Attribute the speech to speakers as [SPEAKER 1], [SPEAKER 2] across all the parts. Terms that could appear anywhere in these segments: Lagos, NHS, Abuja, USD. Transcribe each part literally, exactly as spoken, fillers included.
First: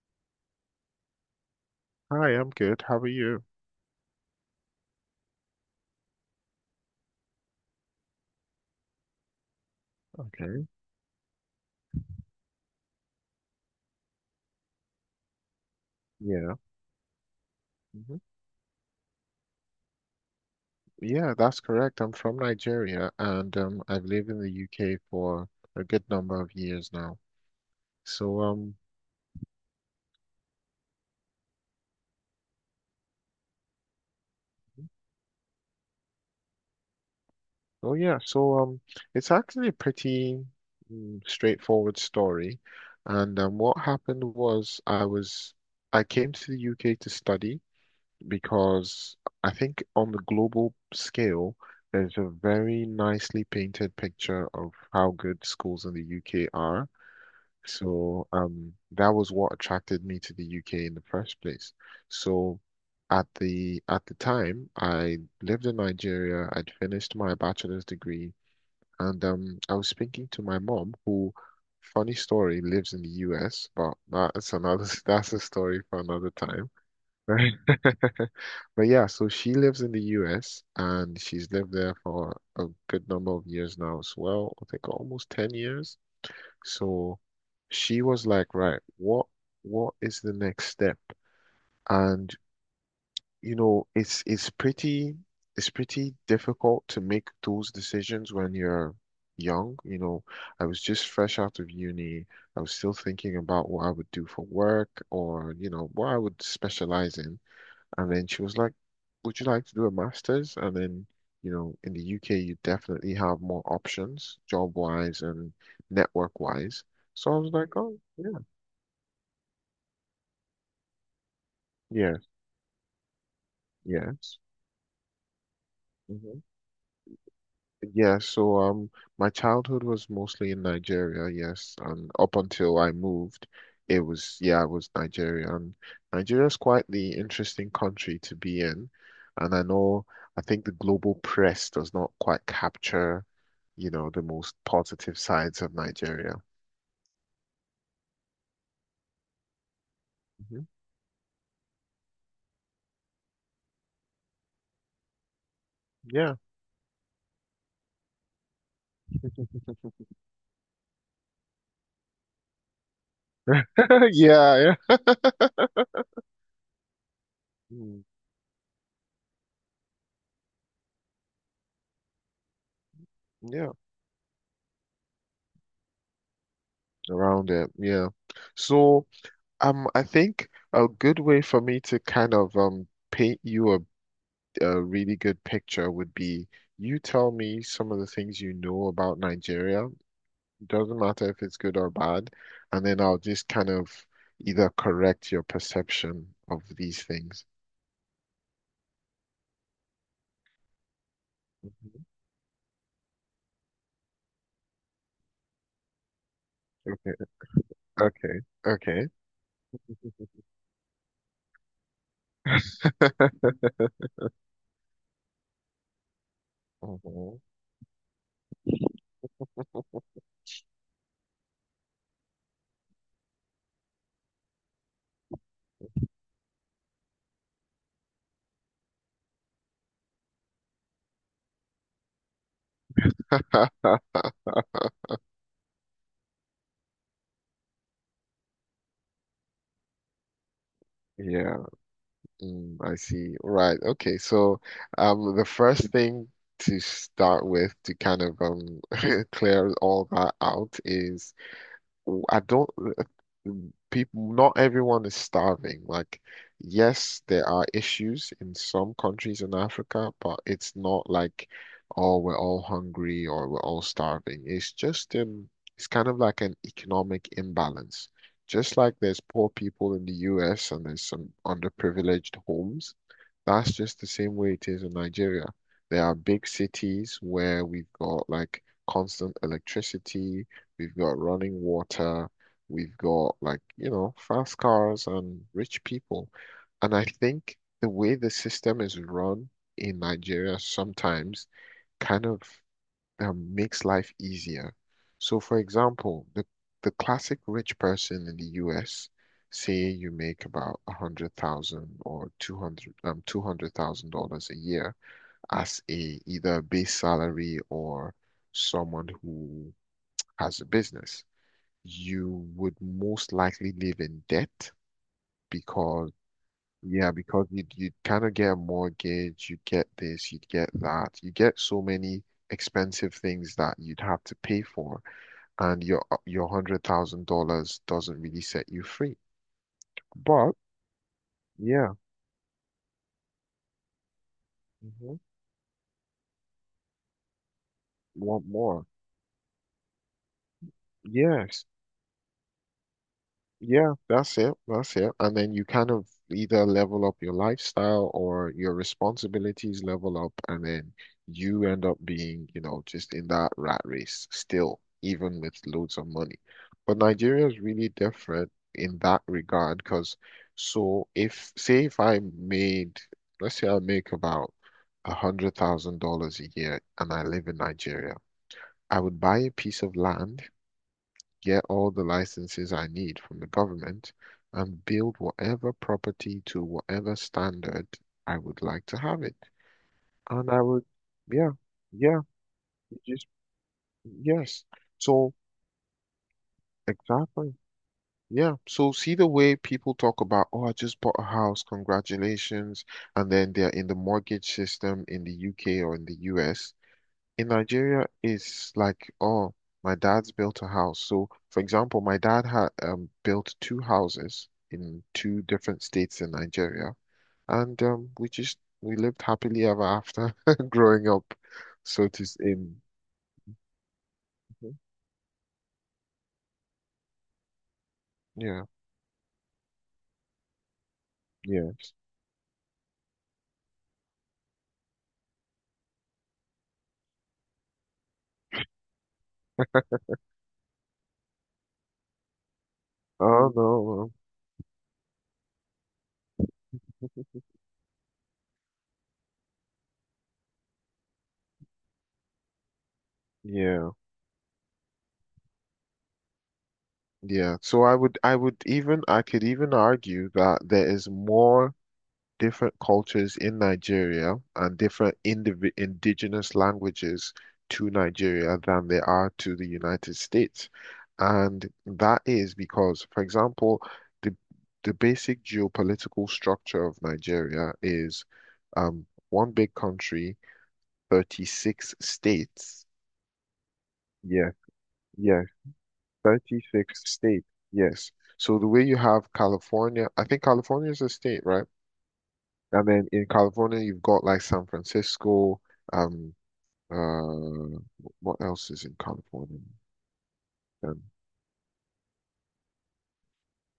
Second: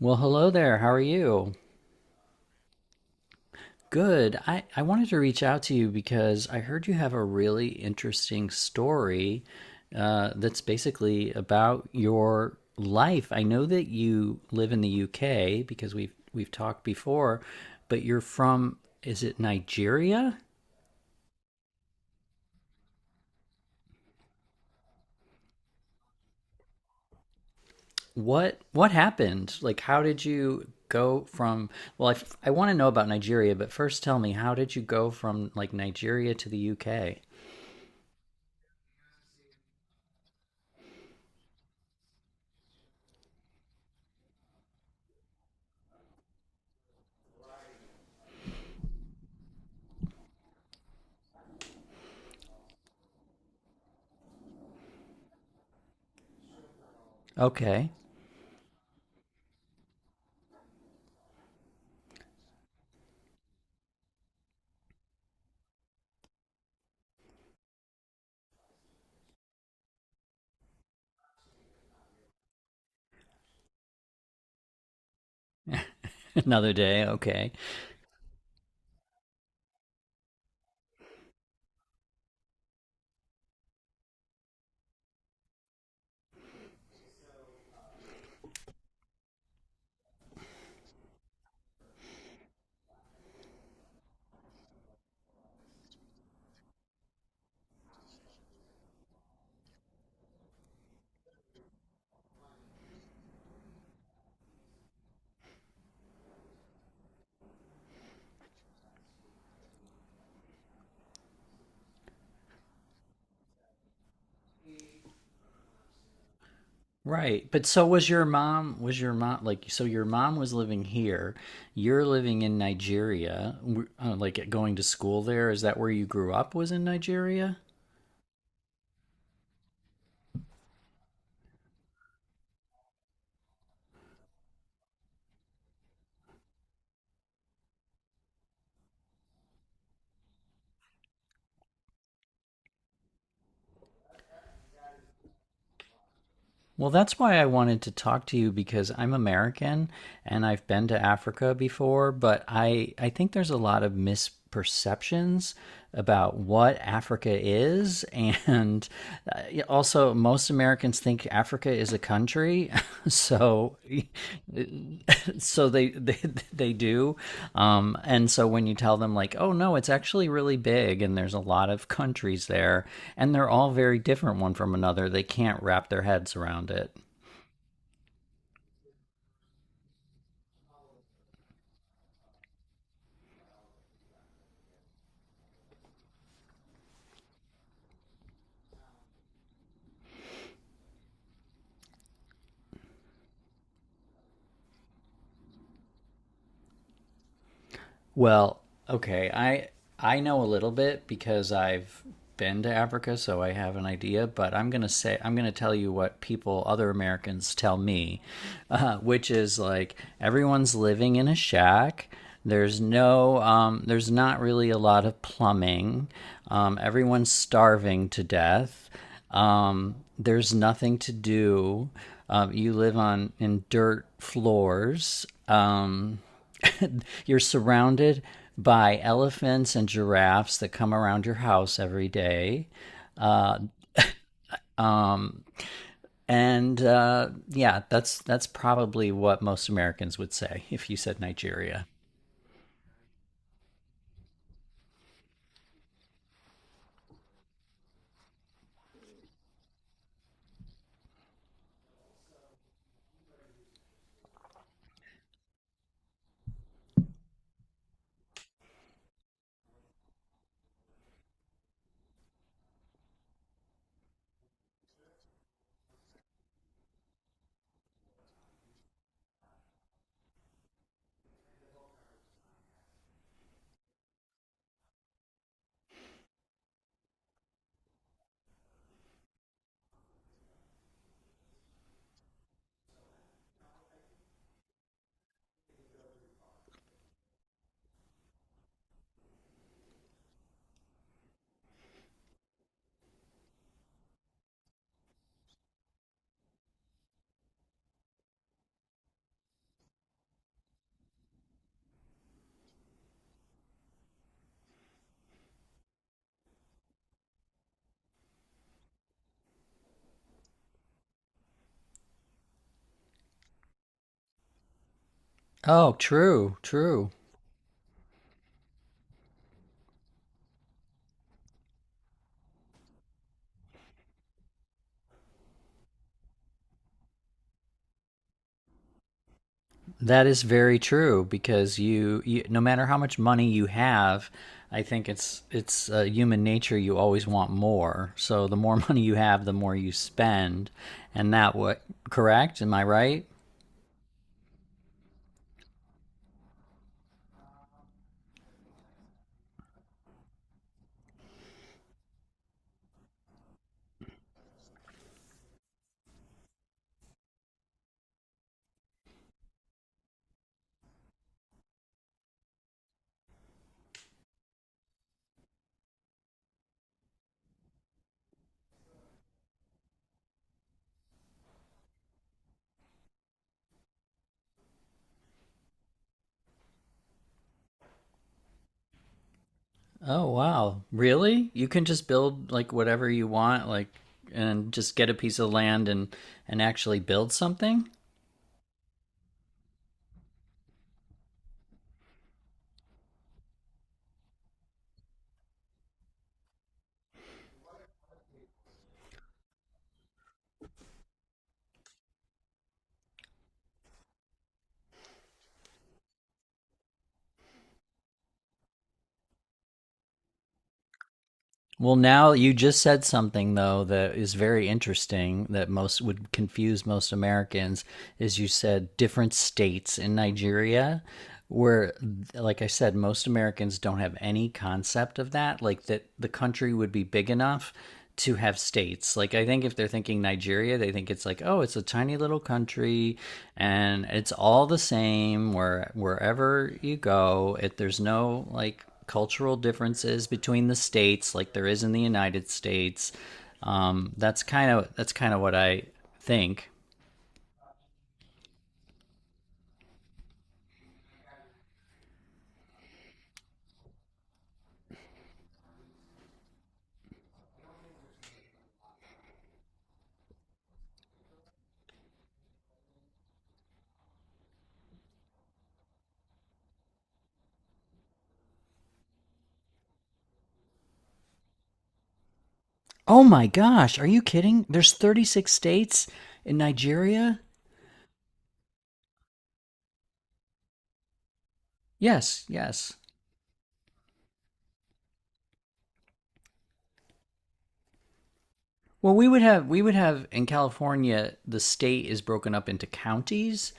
[SPEAKER 1] Well, hello there. How are you?
[SPEAKER 2] Hi, I'm good. How are you?
[SPEAKER 1] Good. I, I wanted to reach out to you because I heard you have a really interesting story, uh, that's
[SPEAKER 2] Okay.
[SPEAKER 1] basically about your life. I know that you live in the U K because we've we've
[SPEAKER 2] Yeah.
[SPEAKER 1] talked before, but you're
[SPEAKER 2] Hmm.
[SPEAKER 1] from, is it Nigeria?
[SPEAKER 2] Yeah, that's correct. I'm from Nigeria and um, I've lived in the U K for a good number of years now. So,
[SPEAKER 1] What
[SPEAKER 2] um,
[SPEAKER 1] what happened? Like, how did you go from, well, I, f- I want to know about Nigeria, but first tell me, how did you go from like Nigeria to the U K?
[SPEAKER 2] oh yeah, so um, it's actually a pretty mm, straightforward story. And um, what happened was I was I came to the U K to study because I think on the global scale, there's a very nicely painted picture of how good schools in the U K are.
[SPEAKER 1] Okay.
[SPEAKER 2] So um, that was what attracted me to the U K in the first place. So at the at the time, I lived in Nigeria. I'd finished my bachelor's degree, and um, I was speaking to my mom, who, funny story, lives in the U S, but that's another that's a story for another time.
[SPEAKER 1] Another day, okay.
[SPEAKER 2] Right. But yeah, so she lives in the U S and she's lived there for a good number of years now as well. I think almost ten years. So she was like, right, what what is the next step? And you know, it's it's pretty it's pretty difficult to make those decisions when you're young. You know, I was just fresh out of uni. I was still thinking about what I would do for work or, you know, what I would specialize in. And then she was like, Would you like to do a master's? And then, you know, in the U K, you definitely have more options, job wise and network wise. So I
[SPEAKER 1] Right.
[SPEAKER 2] was
[SPEAKER 1] But
[SPEAKER 2] like,
[SPEAKER 1] so
[SPEAKER 2] Oh,
[SPEAKER 1] was your
[SPEAKER 2] yeah,
[SPEAKER 1] mom, was your mom, like, so your mom was living here. You're
[SPEAKER 2] yes,
[SPEAKER 1] living in Nigeria, uh,
[SPEAKER 2] yes.
[SPEAKER 1] like going to school there. Is that where you grew
[SPEAKER 2] Mm-hmm.
[SPEAKER 1] up, was in Nigeria?
[SPEAKER 2] Yeah, so um, my childhood was mostly in Nigeria, yes, and up until I moved, it was yeah, it was Nigeria, and Nigeria's quite the interesting country to be in, and I know I think the global press does not quite capture, you know, the most positive sides of Nigeria.
[SPEAKER 1] Well, that's why I wanted to talk to you because I'm American and
[SPEAKER 2] Hmm.
[SPEAKER 1] I've been to Africa before, but I, I think there's a lot of misperceptions
[SPEAKER 2] Yeah.
[SPEAKER 1] about what Africa is. And uh, also, most Americans think Africa is is a country, so
[SPEAKER 2] Yeah, yeah.
[SPEAKER 1] so they they they do, um,
[SPEAKER 2] Mm.
[SPEAKER 1] and so when you tell them like, oh no, it's actually really big, and there's a lot of countries there, and they're all
[SPEAKER 2] Yeah,
[SPEAKER 1] very different one from another, they can't wrap their heads around it.
[SPEAKER 2] around it. Yeah. So, um, I think a good way for me to kind of um paint you a a really good picture would be you tell me some of the things you know about Nigeria. Doesn't matter if it's good or bad, and then I'll just kind of either correct your perception of these things.
[SPEAKER 1] Well, okay. I I know a little bit because I've
[SPEAKER 2] Mhm.
[SPEAKER 1] been to Africa, so I have an idea. But I'm gonna say I'm gonna tell you what people, other
[SPEAKER 2] Okay,
[SPEAKER 1] Americans, tell me,
[SPEAKER 2] okay.
[SPEAKER 1] uh,
[SPEAKER 2] Okay.
[SPEAKER 1] which is like everyone's living in a shack. There's no, um, there's not really a lot of plumbing. Um, everyone's
[SPEAKER 2] Mhm.
[SPEAKER 1] starving to death. Um, there's nothing to do. Um, you live on in dirt floors. Um, you're surrounded by elephants and giraffes that come around your house every day. And uh, yeah, that's that's probably what most Americans would say if you said
[SPEAKER 2] Yeah,
[SPEAKER 1] Nigeria.
[SPEAKER 2] mm, I see. Right. Okay. So, um, the first thing to start with to kind of um clear all that out is I don't, people, not everyone is starving. Like, yes, there are issues in some countries in Africa, but it's not like, oh, we're all hungry or we're all starving. It's just um, it's kind of like an economic imbalance. Just like there's poor people in the U S and there's some underprivileged homes, that's just the same way it is in Nigeria. There are big cities where we've got like constant electricity. We've got running water. We've got like, you know, fast cars and rich people. And I think the way the system is run in Nigeria sometimes kind of um, makes life easier. So, for example, the, the classic rich person in the U S, say you make about a hundred thousand or two hundred um two hundred thousand dollars a year as a either a base salary or someone who has a business, you would most likely live in debt
[SPEAKER 1] Oh,
[SPEAKER 2] because
[SPEAKER 1] true,
[SPEAKER 2] yeah,
[SPEAKER 1] true.
[SPEAKER 2] because you'd you'd kind of get a mortgage, you'd get this, you'd get that, you get so many expensive things that you'd have to pay for, and your your hundred thousand dollars doesn't really set you free.
[SPEAKER 1] That is
[SPEAKER 2] But
[SPEAKER 1] very true because
[SPEAKER 2] yeah,
[SPEAKER 1] you, you no matter how much money you have, I think
[SPEAKER 2] mhm.
[SPEAKER 1] it's it's uh, human nature, you always want more. So
[SPEAKER 2] Want
[SPEAKER 1] the more
[SPEAKER 2] more?
[SPEAKER 1] money you have, the more you spend, and that
[SPEAKER 2] Yes.
[SPEAKER 1] what correct? Am I right?
[SPEAKER 2] Yeah, that's it. That's it. And then you kind of either level up your lifestyle or your responsibilities level up, and then you end up being, you know, just in that rat race still, even with loads of money. But Nigeria is really different in that regard because, so if, say, if I made, let's say I make about a hundred thousand dollars a year and I live in Nigeria, I would buy a piece of land, get all the licenses I need from the government, and build whatever property to whatever standard I would like to have it.
[SPEAKER 1] Oh
[SPEAKER 2] And I
[SPEAKER 1] wow.
[SPEAKER 2] would,
[SPEAKER 1] Really?
[SPEAKER 2] yeah,
[SPEAKER 1] You can just
[SPEAKER 2] yeah,
[SPEAKER 1] build like
[SPEAKER 2] it
[SPEAKER 1] whatever
[SPEAKER 2] just,
[SPEAKER 1] you want like
[SPEAKER 2] yes.
[SPEAKER 1] and just get a
[SPEAKER 2] So,
[SPEAKER 1] piece of land and and actually build
[SPEAKER 2] exactly.
[SPEAKER 1] something?
[SPEAKER 2] Yeah. So, see the way people talk about, oh, I just bought a house, congratulations. And then they're in the mortgage system in the U K or in the U S. In Nigeria, it's like, oh, my dad's built a house. So, for example, my dad had um, built two houses in two different states in Nigeria, and um, we just we lived happily ever after growing up,
[SPEAKER 1] Well,
[SPEAKER 2] so to
[SPEAKER 1] now
[SPEAKER 2] s-
[SPEAKER 1] you
[SPEAKER 2] in
[SPEAKER 1] just said something though that is very
[SPEAKER 2] Mhm.
[SPEAKER 1] interesting that most would confuse most Americans is you
[SPEAKER 2] Yeah,
[SPEAKER 1] said different states in Nigeria
[SPEAKER 2] yeah.
[SPEAKER 1] where, like I said, most Americans don't have any concept of that, like that the country would be big enough to have states. Like I think if they're thinking Nigeria, they think it's like, oh, it's a tiny little country
[SPEAKER 2] Oh no,
[SPEAKER 1] and
[SPEAKER 2] well,
[SPEAKER 1] it's all the same. Where wherever you go it, there's no like cultural differences between the states like there is in the United States.
[SPEAKER 2] yeah,
[SPEAKER 1] um, that's kind of that's kind of what I think.
[SPEAKER 2] yeah. So I would I would even I could even argue that there is more different cultures in Nigeria and different indiv indigenous languages to Nigeria than there are to the United States. And that is because, for example, the the basic geopolitical structure of Nigeria is um, one big country, thirty-six states.
[SPEAKER 1] Oh my gosh, are you
[SPEAKER 2] Yeah,
[SPEAKER 1] kidding? There's
[SPEAKER 2] yeah,
[SPEAKER 1] thirty-six states in
[SPEAKER 2] thirty-six
[SPEAKER 1] Nigeria?
[SPEAKER 2] states. Yes. So the way you have California, I think California is a state, right?
[SPEAKER 1] Yes,
[SPEAKER 2] And
[SPEAKER 1] yes.
[SPEAKER 2] then in California, you've got like San Francisco. Um, uh, what else is in
[SPEAKER 1] Well, we would
[SPEAKER 2] California?
[SPEAKER 1] have we would have in
[SPEAKER 2] Um,
[SPEAKER 1] California the state is broken up into counties.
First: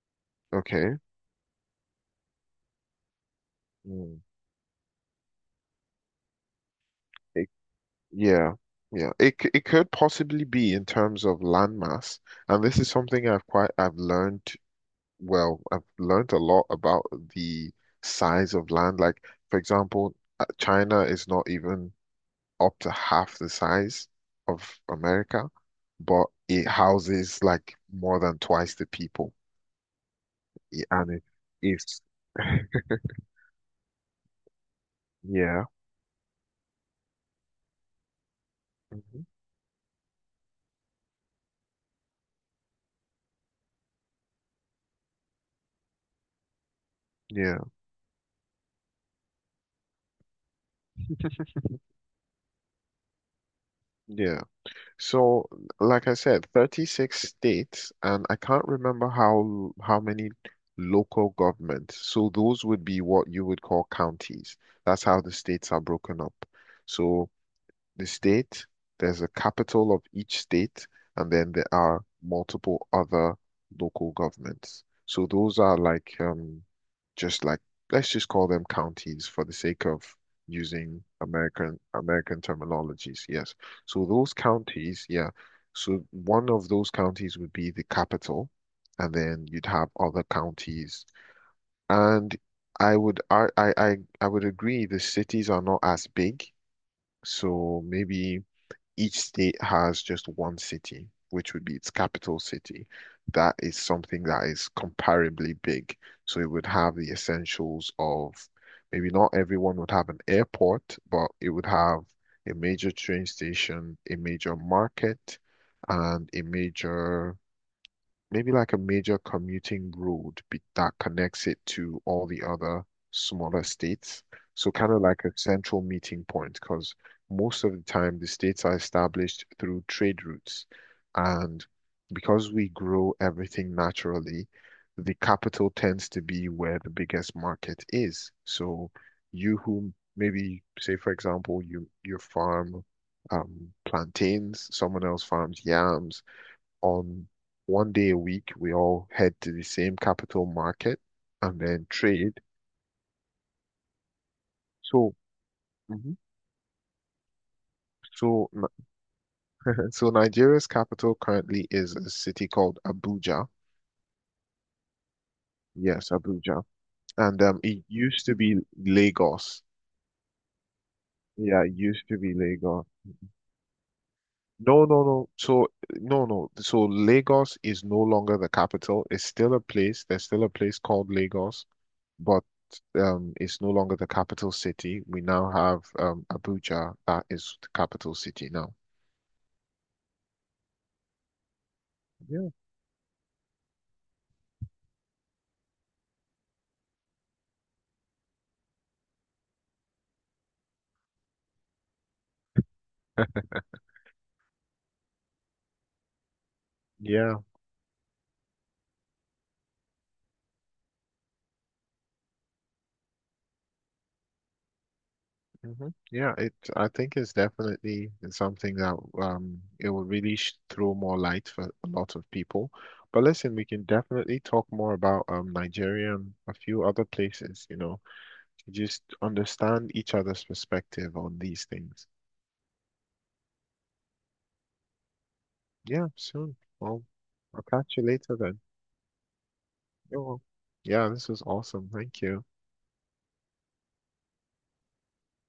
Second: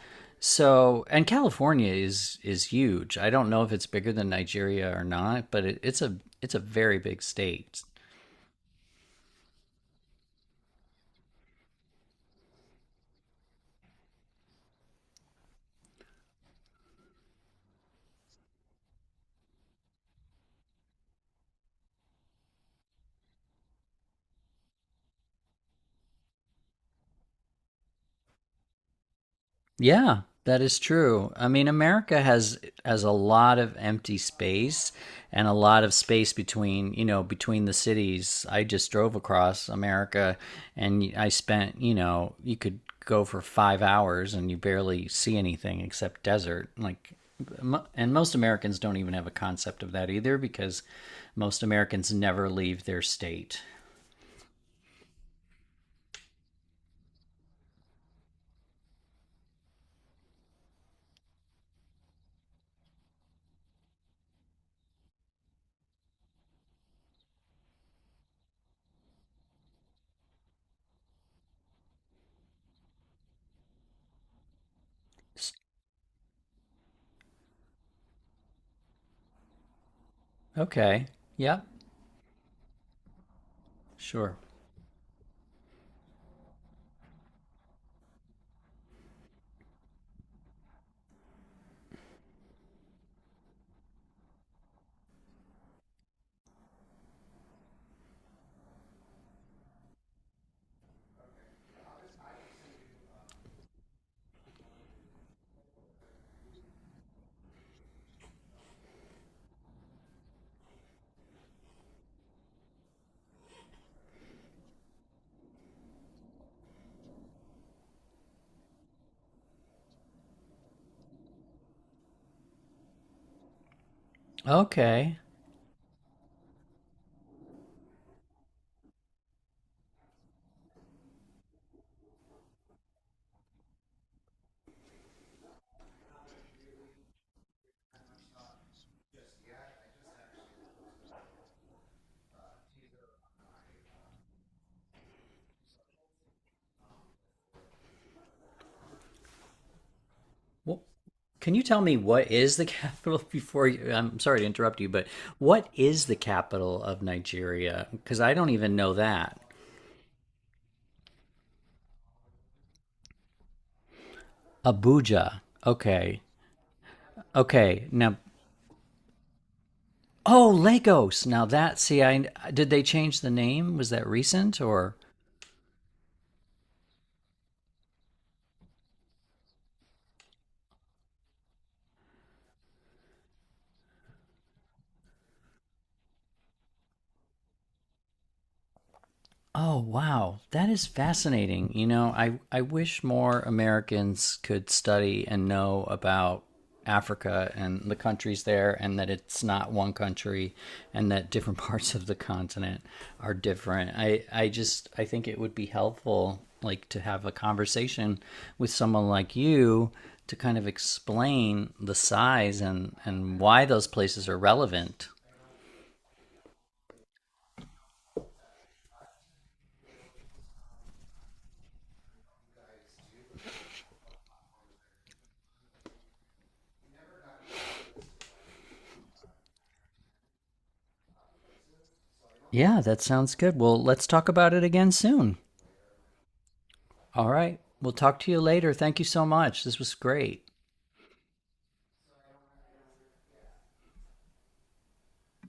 [SPEAKER 2] okay.
[SPEAKER 1] So, and California is is huge. I don't know if it's bigger
[SPEAKER 2] Mm.
[SPEAKER 1] than Nigeria or not, but it, it's a it's a very big
[SPEAKER 2] It,
[SPEAKER 1] state.
[SPEAKER 2] yeah, yeah. It c- it could possibly be in terms of landmass, and this is something I've quite I've learned. Well, I've learned a lot about the size of land. Like, for example, uh, China is not even up to half the size of America, but it houses like more than twice the people.
[SPEAKER 1] Yeah, that is
[SPEAKER 2] y- and it,
[SPEAKER 1] true. I mean,
[SPEAKER 2] it's
[SPEAKER 1] America has has a lot of empty space and a
[SPEAKER 2] yeah.
[SPEAKER 1] lot of space between, you know, between the cities. I just drove
[SPEAKER 2] Mhm.
[SPEAKER 1] across America and I spent, you know, you could go for five hours and you barely see anything except desert. Like
[SPEAKER 2] Yeah,
[SPEAKER 1] mo- and most Americans don't even have a concept of that either because most Americans never leave their state.
[SPEAKER 2] yeah. So, like I said, thirty-six states, and I can't remember how how many local governments. So those would be what you would call counties. That's how the states are broken up. So the state, there's a capital of each state, and then there are multiple other local governments. So
[SPEAKER 1] S-
[SPEAKER 2] those are like um just like let's just call them counties for the sake of using
[SPEAKER 1] Okay. Yep.
[SPEAKER 2] American American terminologies. Yes. So those
[SPEAKER 1] Sure.
[SPEAKER 2] counties, yeah. So one of those counties would be the capital, and then you'd have other counties. And I would I I I I would agree the cities are not as big. So maybe each state has just one city, which would be its capital city. That is something that is comparably big. So it would have the essentials of maybe not everyone would have an airport, but it would have a major train station, a major market, and a major maybe like a major commuting road be that connects it to all the other smaller states. So kind of
[SPEAKER 1] Okay.
[SPEAKER 2] like a central meeting point, because most of the time the states are established through trade routes. And because we grow everything naturally, the capital tends to be where the biggest market is. So you who maybe say, for example, you you farm um, plantains, someone else farms yams on one day a week, we all head to the same capital
[SPEAKER 1] Well,
[SPEAKER 2] market
[SPEAKER 1] can
[SPEAKER 2] and
[SPEAKER 1] you tell
[SPEAKER 2] then
[SPEAKER 1] me what
[SPEAKER 2] trade.
[SPEAKER 1] is the capital before you, I'm sorry to interrupt you, but
[SPEAKER 2] So,
[SPEAKER 1] what is the
[SPEAKER 2] mhm.
[SPEAKER 1] capital of Nigeria? Because I don't
[SPEAKER 2] so,
[SPEAKER 1] even
[SPEAKER 2] Ni-
[SPEAKER 1] know that.
[SPEAKER 2] so Nigeria's capital currently is a city called Abuja.
[SPEAKER 1] Abuja.
[SPEAKER 2] Yes,
[SPEAKER 1] Okay.
[SPEAKER 2] Abuja. And um, it
[SPEAKER 1] Okay. Now,
[SPEAKER 2] used to be Lagos.
[SPEAKER 1] oh, Lagos. Now
[SPEAKER 2] Yeah, it
[SPEAKER 1] that, see,
[SPEAKER 2] used to
[SPEAKER 1] I
[SPEAKER 2] be
[SPEAKER 1] did they
[SPEAKER 2] Lagos.
[SPEAKER 1] change the name? Was that recent
[SPEAKER 2] No,
[SPEAKER 1] or?
[SPEAKER 2] no, no. So, no, no. So Lagos is no longer the capital. It's still a place. There's still a place called Lagos. But um, it's no longer the capital city. We now have um, Abuja that is the capital city now.
[SPEAKER 1] Oh, wow. That is fascinating. You know, I,
[SPEAKER 2] Yeah,
[SPEAKER 1] I wish more Americans could study and know about Africa and the countries there, and that it's not one country, and that different parts of the continent are different. I, I just I think it would be helpful, like, to have a
[SPEAKER 2] yeah.
[SPEAKER 1] conversation with someone like you to kind of explain the size and, and why those places are relevant.
[SPEAKER 2] Hmm. Yeah, it I think it's definitely something that um it will really sh throw more light for a lot of people. But listen, we can definitely talk more about um Nigeria and a few other places, you know, to just understand each other's perspective on these things.
[SPEAKER 1] Yeah, that sounds good. Well, let's talk about it again soon.
[SPEAKER 2] Yeah, soon. Well,
[SPEAKER 1] All right.
[SPEAKER 2] I'll
[SPEAKER 1] We'll
[SPEAKER 2] catch you
[SPEAKER 1] talk to
[SPEAKER 2] later
[SPEAKER 1] you
[SPEAKER 2] then.
[SPEAKER 1] later. Thank you so much. This was
[SPEAKER 2] You're wel-
[SPEAKER 1] great.
[SPEAKER 2] Yeah, this was awesome. Thank you.